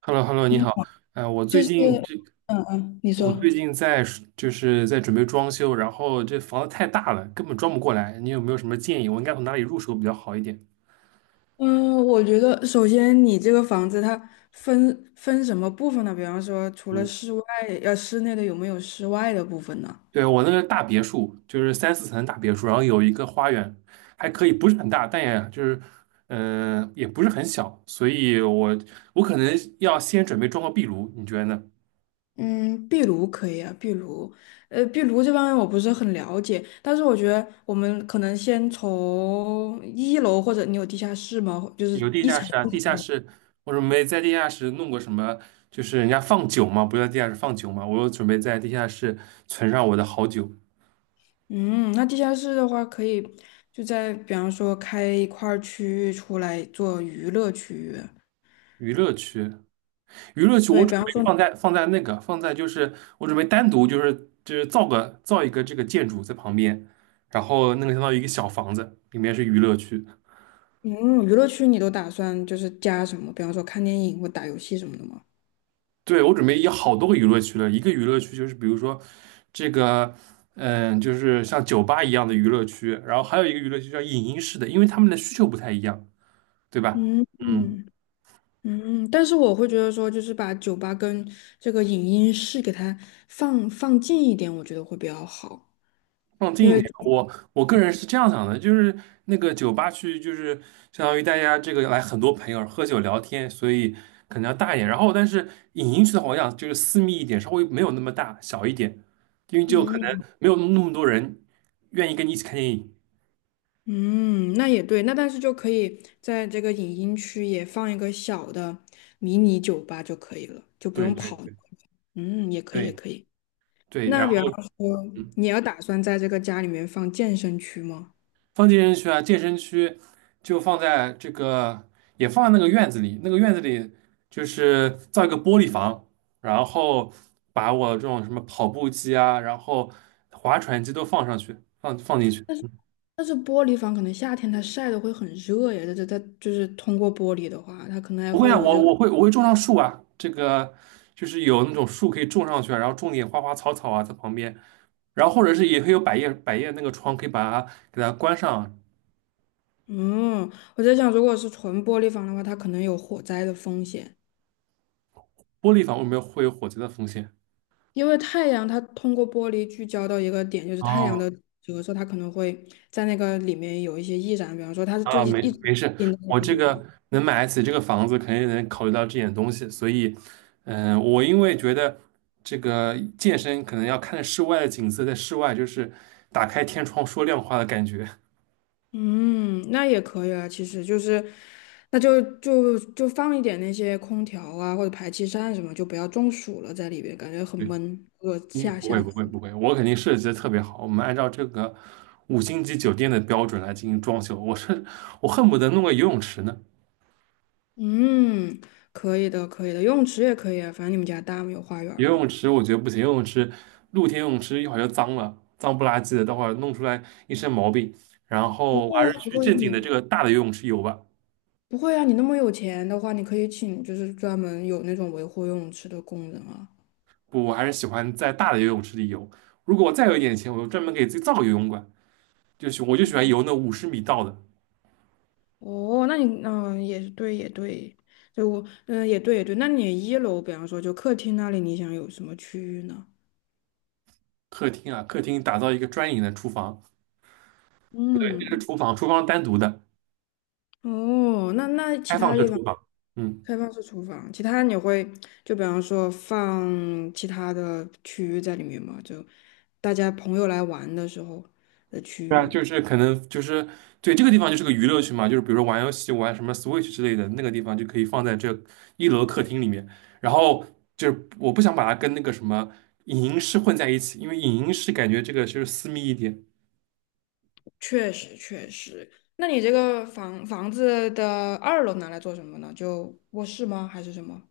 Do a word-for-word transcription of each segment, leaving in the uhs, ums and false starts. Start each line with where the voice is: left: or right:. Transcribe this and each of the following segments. right: h e l l o h e l l o 你
left: 你
right: 好。
left: 好。
right: 呃，我最
left: 就是，
right: 近这，
left: 嗯嗯，你
right: 我最
left: 说。
right: 近在就是在准备装修，然后这房子太大了，根本装不过来。你有没有什么建议？我应该从哪里入手比较好一点？
left: 嗯，我觉得首先你这个房子它分分什么部分呢？比方说，除了
right: 嗯，
left: 室外，呃，室内的有没有室外的部分呢？
right: 对，我那个大别墅，就是三四层的大别墅，然后有一个花园，还可以，不是很大，但也就是，嗯、也不是很小，所以我我可能要先准备装个壁炉，你觉得呢？
left: 嗯，壁炉可以啊，壁炉，呃，壁炉这方面我不是很了解，但是我觉得我们可能先从一楼，或者你有地下室吗？就是
right: 有地
left: 一
right: 下
left: 层
right: 室啊，
left: 一
right: 地
left: 层
right: 下
left: 的。
right: 室我准备在地下室弄个什么，就是人家放酒嘛，不是在地下室放酒嘛，我准备在地下室存上我的好酒。
left: 嗯，那地下室的话，可以就在比方说开一块儿区域出来做娱乐区域。
right: 娱乐区，娱乐区
left: 对，
right: 我准
left: 比方
right: 备
left: 说。
right: 放在放在那个放在就是我准备单独就是就是造个造一个这个建筑在旁边，然后那个相当于一个小房子，里面是娱乐区。
left: 嗯，娱乐区你都打算就是加什么？比方说看电影或打游戏什么的吗？
right: 对，我准备有好多个娱乐区了，一个娱乐区就是比如说这个，嗯，就是像酒吧一样的娱乐区，然后还有一个娱乐区叫影音室的，因为他们的需求不太一样，对吧？
left: 嗯
right: 嗯，
left: 嗯嗯，但是我会觉得说，就是把酒吧跟这个影音室给它放放近一点，我觉得会比较好。
right: 放近
left: 因
right: 一
left: 为，
right: 点，我我个人是这样想的，就是那个酒吧区就是相当于大家这个来很多朋友喝酒聊天，所以可能要大一点。然后但是影音区的话，我想就是私密一点，稍微没有那么大，小一点，因为就可能
left: 嗯
right: 没有那么多人愿意跟你一起看电影。
left: 嗯，那也对，那但是就可以在这个影音区也放一个小的迷你酒吧就可以了，就不
right: 对
left: 用
right: 对
left: 跑。
right: 对
left: 嗯，也可以，也
right: 对。
left: 可以。
right: 对，然
left: 那比方
right: 后
left: 说，
right: 嗯
left: 你要打算在这个家里面放健身区吗？
right: 放健身区啊，健身区就放在这个，也放在那个院子里，那个院子里就是造一个玻璃房，然后把我这种什么跑步机啊，然后划船机都放上去，放放进去。
left: 但是但是玻璃房可能夏天它晒的会很热呀，这这它就是通过玻璃的话，它可能还
right: 不会
left: 会
right: 啊，
left: 有
right: 我
left: 这个，
right: 我会我会种上树啊，这个就是有那种树可以种上去啊，然后种点花花草草啊在旁边，然后或者是也可以有百叶百叶那个窗可以把它给它关上啊，
left: 嗯，我在想，如果是纯玻璃房的话，它可能有火灾的风险，
right: 玻璃房为什么会有火灾的风险？
left: 因为太阳它通过玻璃聚焦到一个点，就是太阳
right: 哦，
left: 的折射，它可能会在那个里面有一些易燃，比方说它就
right: 啊，
left: 一
right: 没
left: 一直
right: 没事，
left: 盯在那
right: 我
left: 个
right: 这
left: 地方。
right: 个能买得起这个房子，肯定能考虑到这点东西，所以，嗯、我因为觉得这个健身可能要看室外的景色，在室外就是打开天窗说亮话的感觉。
left: 嗯，那也可以啊，其实就是，那就就就放一点那些空调啊或者排气扇什么，就不要中暑了在里边，感觉很
right: 对，
left: 闷。如果
right: 因为
left: 夏
right: 不
left: 夏
right: 会
left: 天，
right: 不会不会，我肯定设计的特别好，我们按照这个五星级酒店的标准来进行装修，我是我恨不得弄个游泳池呢。
left: 嗯，可以的，可以的，游泳池也可以啊，反正你们家大吗？有花园儿
right: 游
left: 吗？
right: 泳池我觉得不行，游泳池露天游泳池一会儿就脏了，脏不拉几的，待会儿弄出来一身毛病。然
left: 不
right: 后我
left: 会
right: 还是
left: 啊，不
right: 去
left: 会
right: 正经的这
left: 你
right: 个大的游泳池游吧。
left: 不会啊，你那么有钱的话，你可以请就是专门有那种维护游泳池的工人啊。
right: 不，我还是喜欢在大的游泳池里游。如果我再有一点钱，我就专门给自己造个游泳馆，就喜我就喜欢游那五十米道的。
left: 哦，那你嗯、也也对，也对，对我嗯、也对也对就我嗯也对也对，那你一楼比方说就客厅那里，你想有什么区域呢？
right: 客厅啊，客厅打造一个专营的厨房，不对，这是
left: 嗯，
right: 厨房，厨房单独的，
left: 哦，那那其
right: 开放
left: 他
right: 式
left: 地方。
right: 厨房。嗯。
left: 开放式厨房，其他你会就比方说放其他的区域在里面吗？就大家朋友来玩的时候的区
right: 对啊，
left: 域。
right: 就是可能就是对这个地方就是个娱乐区嘛，就是比如说玩游戏、玩什么 Switch 之类的，那个地方就可以放在这一楼客厅里面。然后就是我不想把它跟那个什么影音室混在一起，因为影音室感觉这个就是私密一点。
left: 确实确实，那你这个房房子的二楼拿来做什么呢？就卧室吗？还是什么？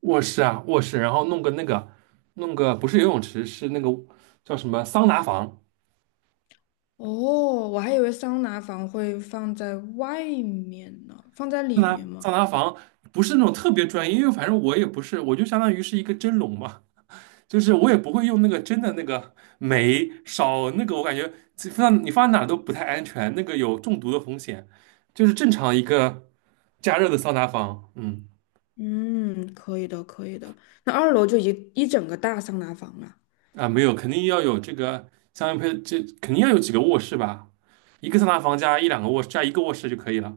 right: 卧室啊，卧室，然后弄个那个，弄个不是游泳池，是那个叫什么桑拿房。
left: 哦，我还以为桑拿房会放在外面呢，放在
right: 桑
left: 里
right: 拿
left: 面吗？
right: 桑拿房不是那种特别专业，因为反正我也不是，我就相当于是一个蒸笼嘛。就是我也不会用那个真的那个煤烧那个，我感觉这放你放在哪儿都不太安全，那个有中毒的风险。就是正常一个加热的桑拿房。嗯
left: 嗯，可以的，可以的。那二楼就一一整个大桑拿房了。
right: 啊没有，肯定要有这个相应配，这肯定要有几个卧室吧，一个桑拿房加一两个卧室加一个卧室就可以了。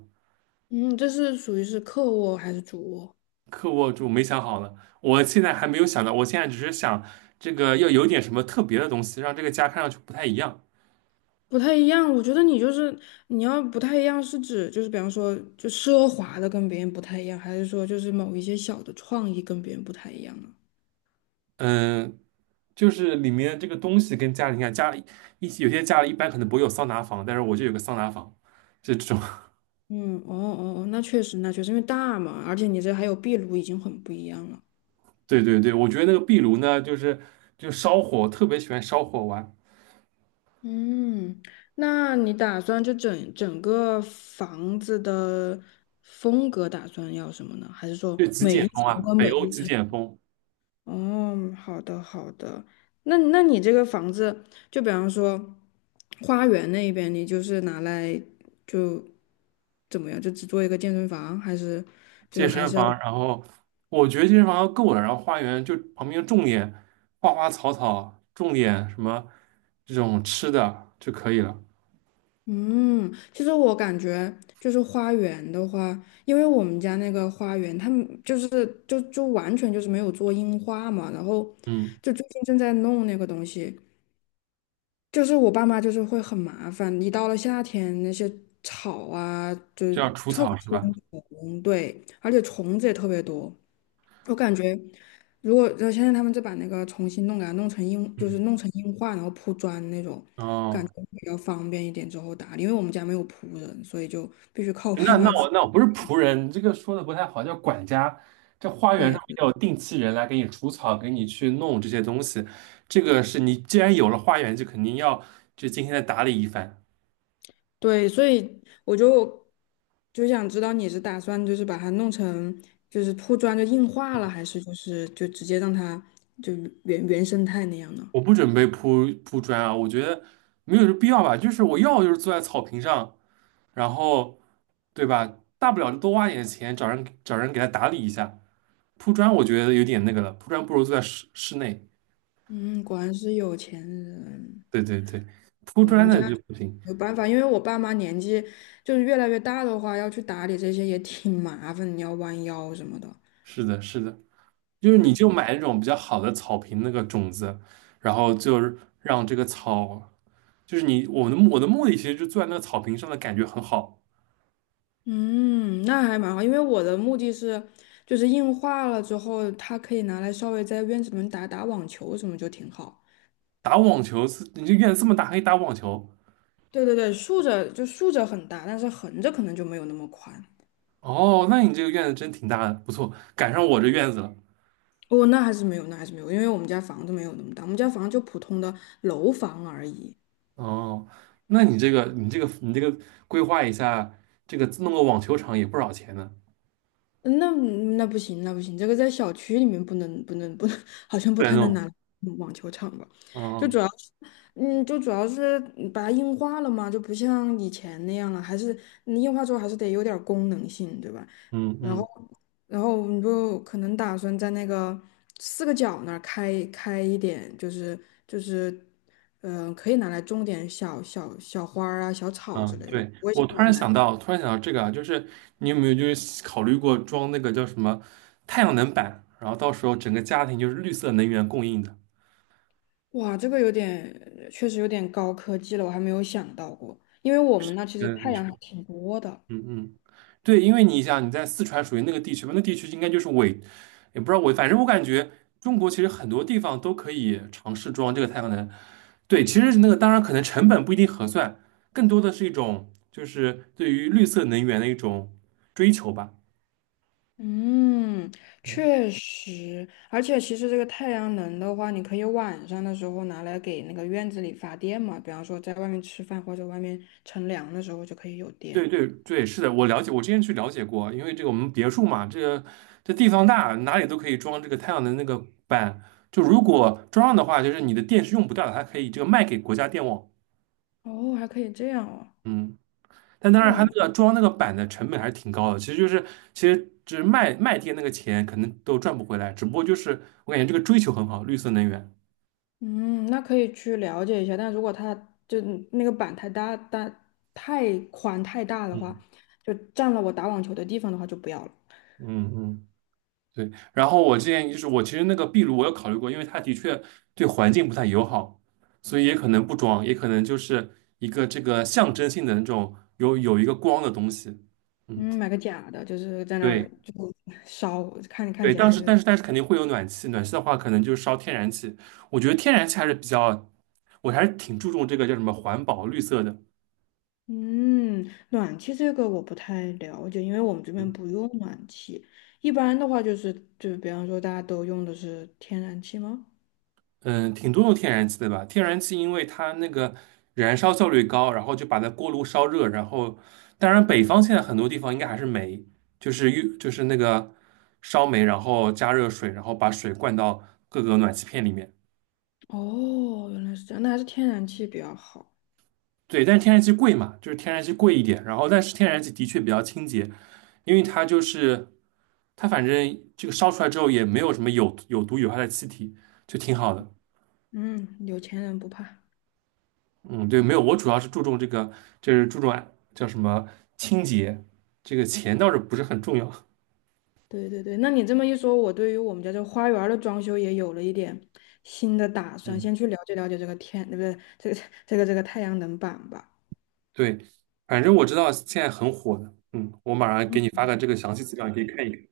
left: 嗯，这是属于是客卧还是主卧？
right: 客卧就没想好了，我现在还没有想到，我现在只是想这个要有点什么特别的东西，让这个家看上去不太一样。
left: 不太一样，我觉得你就是你要不太一样，是指就是比方说就奢华的跟别人不太一样，还是说就是某一些小的创意跟别人不太一样呢？
right: 嗯，就是里面这个东西跟家里，你看家里一有些家里一般可能不会有桑拿房，但是我就有个桑拿房，这种。
left: 嗯，哦哦哦，那确实，那确实，因为大嘛，而且你这还有壁炉，已经很不一样了。
right: 对对对，我觉得那个壁炉呢，就是就烧火，特别喜欢烧火玩，
left: 嗯，那你打算就整整个房子的风格打算要什么呢？还是说
right: 就极
left: 每
right: 简
left: 一
right: 风啊，
left: 层跟
right: 北
left: 每
right: 欧
left: 一
right: 极
left: 层？
right: 简风，
left: 哦，好的好的，那那你这个房子，就比方说花园那边，你就是拿来就怎么样，就只做一个健身房，还是
right: 健
left: 就还
right: 身
left: 是
right: 房，
left: 要？
right: 然后我觉得健身房够了，然后花园就旁边种点花花草草，种点什么这种吃的就可以了。
left: 嗯，其实我感觉就是花园的话，因为我们家那个花园，他们就是就就完全就是没有做硬化嘛，然后
right: 嗯，
left: 就最近正在弄那个东西，就是我爸妈就是会很麻烦，一到了夏天那些草啊，就是
right: 就要除
left: 特
right: 草
left: 别
right: 是
left: 喜
right: 吧？
left: 欢虫，对，而且虫子也特别多。我感觉，如果呃现在他们就把那个重新弄给它弄成硬，就是
right: 嗯，
left: 弄成硬化，然后铺砖那种，感
right: 哦。
left: 觉比较方便一点之后打理。因为我们家没有仆人，所以就必须靠我爸
right: 那那
left: 妈自
right: 我
left: 己。
right: 那我不是仆人，这个说的不太好，叫管家。这花园上
left: 对，
right: 面有定期人来给你除草，给你去弄这些东西。这个是你既然有了花园，就肯定要就今天再打理一番。
left: 对，所以我就就想知道你是打算就是把它弄成，就是铺砖就硬化了，还是就是就直接让它就原原生态那样呢？
right: 我不准备铺铺砖啊，我觉得没有这必要吧。就是我要就是坐在草坪上，然后对吧？大不了就多花点钱找人找人给他打理一下。铺砖我觉得有点那个了，铺砖不如坐在室室内。
left: 嗯，果然是有钱人。
right: 对对对，铺砖的就不行。
left: 没有办法，因为我爸妈年纪就是越来越大的话，要去打理这些也挺麻烦，你要弯腰什么的。
right: 是的，是的。就是你
left: 对，
right: 就买那种比较好的草坪那个种子，然后就是让这个草，就是你我的目我的目的其实就坐在那个草坪上的感觉很好。
left: 嗯，那还蛮好，因为我的目的是就是硬化了之后，它可以拿来稍微在院子里面打打网球什么就挺好。
right: 打网球是，你这院子这么大还可以打网球，
left: 对对对，竖着就竖着很大，但是横着可能就没有那么宽。
right: 哦，那你这个院子真挺大的，不错，赶上我这院子了。
left: 哦，那还是没有，那还是没有，因为我们家房子没有那么大，我们家房子就普通的楼房而已。
right: 哦，那你这个你这个你这个规划一下，这个弄个网球场也不少钱呢，
left: 嗯，那那不行，那不行，这个在小区里面不能不能不能，好像不
right: 不然
left: 太能拿
right: 弄。
left: 来嗯网球场吧？就主
right: 哦，
left: 要是，嗯，就主要是把它硬化了嘛，就不像以前那样了，还是你硬化之后还是得有点儿功能性，对吧？
right: 嗯
left: 然后，
right: 嗯。
left: 然后我们就可能打算在那个四个角那儿开开一点，就是就是，嗯、可以拿来种点小小小花儿啊、小草之
right: 嗯，
left: 类的，
right: 对，
left: 我也
right: 我突
left: 想原
right: 然
left: 来。
right: 想到，突然想到这个啊，就是你有没有就是考虑过装那个叫什么太阳能板，然后到时候整个家庭就是绿色能源供应的。
left: 哇，这个有点，确实有点高科技了，我还没有想到过，因为我们那其实
right: 嗯，
left: 太
right: 你说，
left: 阳还挺多的。
right: 嗯嗯，对，因为你想你在四川属于那个地区嘛，那地区应该就是伪，也不知道伪，反正我感觉中国其实很多地方都可以尝试装这个太阳能。对，其实那个当然可能成本不一定合算，更多的是一种就是对于绿色能源的一种追求吧。
left: 嗯，确实，而且其实这个太阳能的话，你可以晚上的时候拿来给那个院子里发电嘛，比方说在外面吃饭或者外面乘凉的时候就可以有电。
right: 对对对，是的，我了解，我之前去了解过，因为这个我们别墅嘛，这个这地方大，哪里都可以装这个太阳能那个板。就如果装上的话，就是你的电是用不掉的，它可以这个卖给国家电网。
left: 哦，还可以这样哦。
right: 嗯，但当然它
left: 哦，
right: 那个装那个板的成本还是挺高的，其实就是其实只是卖卖电那个钱可能都赚不回来，只不过就是我感觉这个追求很好，绿色能源。
left: 嗯，那可以去了解一下，但如果它就那个板太大、大太宽太大的话，
right: 嗯
left: 就占了我打网球的地方的话就不要了。
right: 嗯嗯。对，然后我之前就是我其实那个壁炉我有考虑过，因为它的确对环境不太友好，所以也可能不装，也可能就是一个这个象征性的那种有有一个光的东西。嗯，
left: 嗯，买个假的，就是在那
right: 对
left: 儿就烧，看看
right: 对，
left: 起
right: 当
left: 来
right: 时
left: 就。
right: 但是但是肯定会有暖气，暖气的话可能就是烧天然气，我觉得天然气还是比较，我还是挺注重这个叫什么环保绿色的。
left: 嗯，暖气这个我不太了解，因为我们这边
right: 嗯
left: 不用暖气。一般的话就是，就比方说大家都用的是天然气吗？
right: 嗯，挺多用天然气的吧？天然气因为它那个燃烧效率高，然后就把它锅炉烧热，然后当然北方现在很多地方应该还是煤，就是用就是那个烧煤，然后加热水，然后把水灌到各个暖气片里面。
left: 哦，原来是这样，那还是天然气比较好。
right: 对，但是天然气贵嘛，就是天然气贵一点，然后但是天然气的确比较清洁，因为它就是它反正这个烧出来之后也没有什么有有毒有害的气体，就挺好的。
left: 嗯，有钱人不怕。
right: 嗯，对，没有，我主要是注重这个，就是注重啊叫什么清洁，这个钱倒是不是很重要。
left: 对对对，那你这么一说，我对于我们家这花园儿的装修也有了一点新的打算，
right: 嗯，
left: 先去了解了解这个天，对不对？这个这个这个太阳能板吧。
right: 对，反正我知道现在很火的，嗯，我马上给你发个这个详细资料，你可以看一看。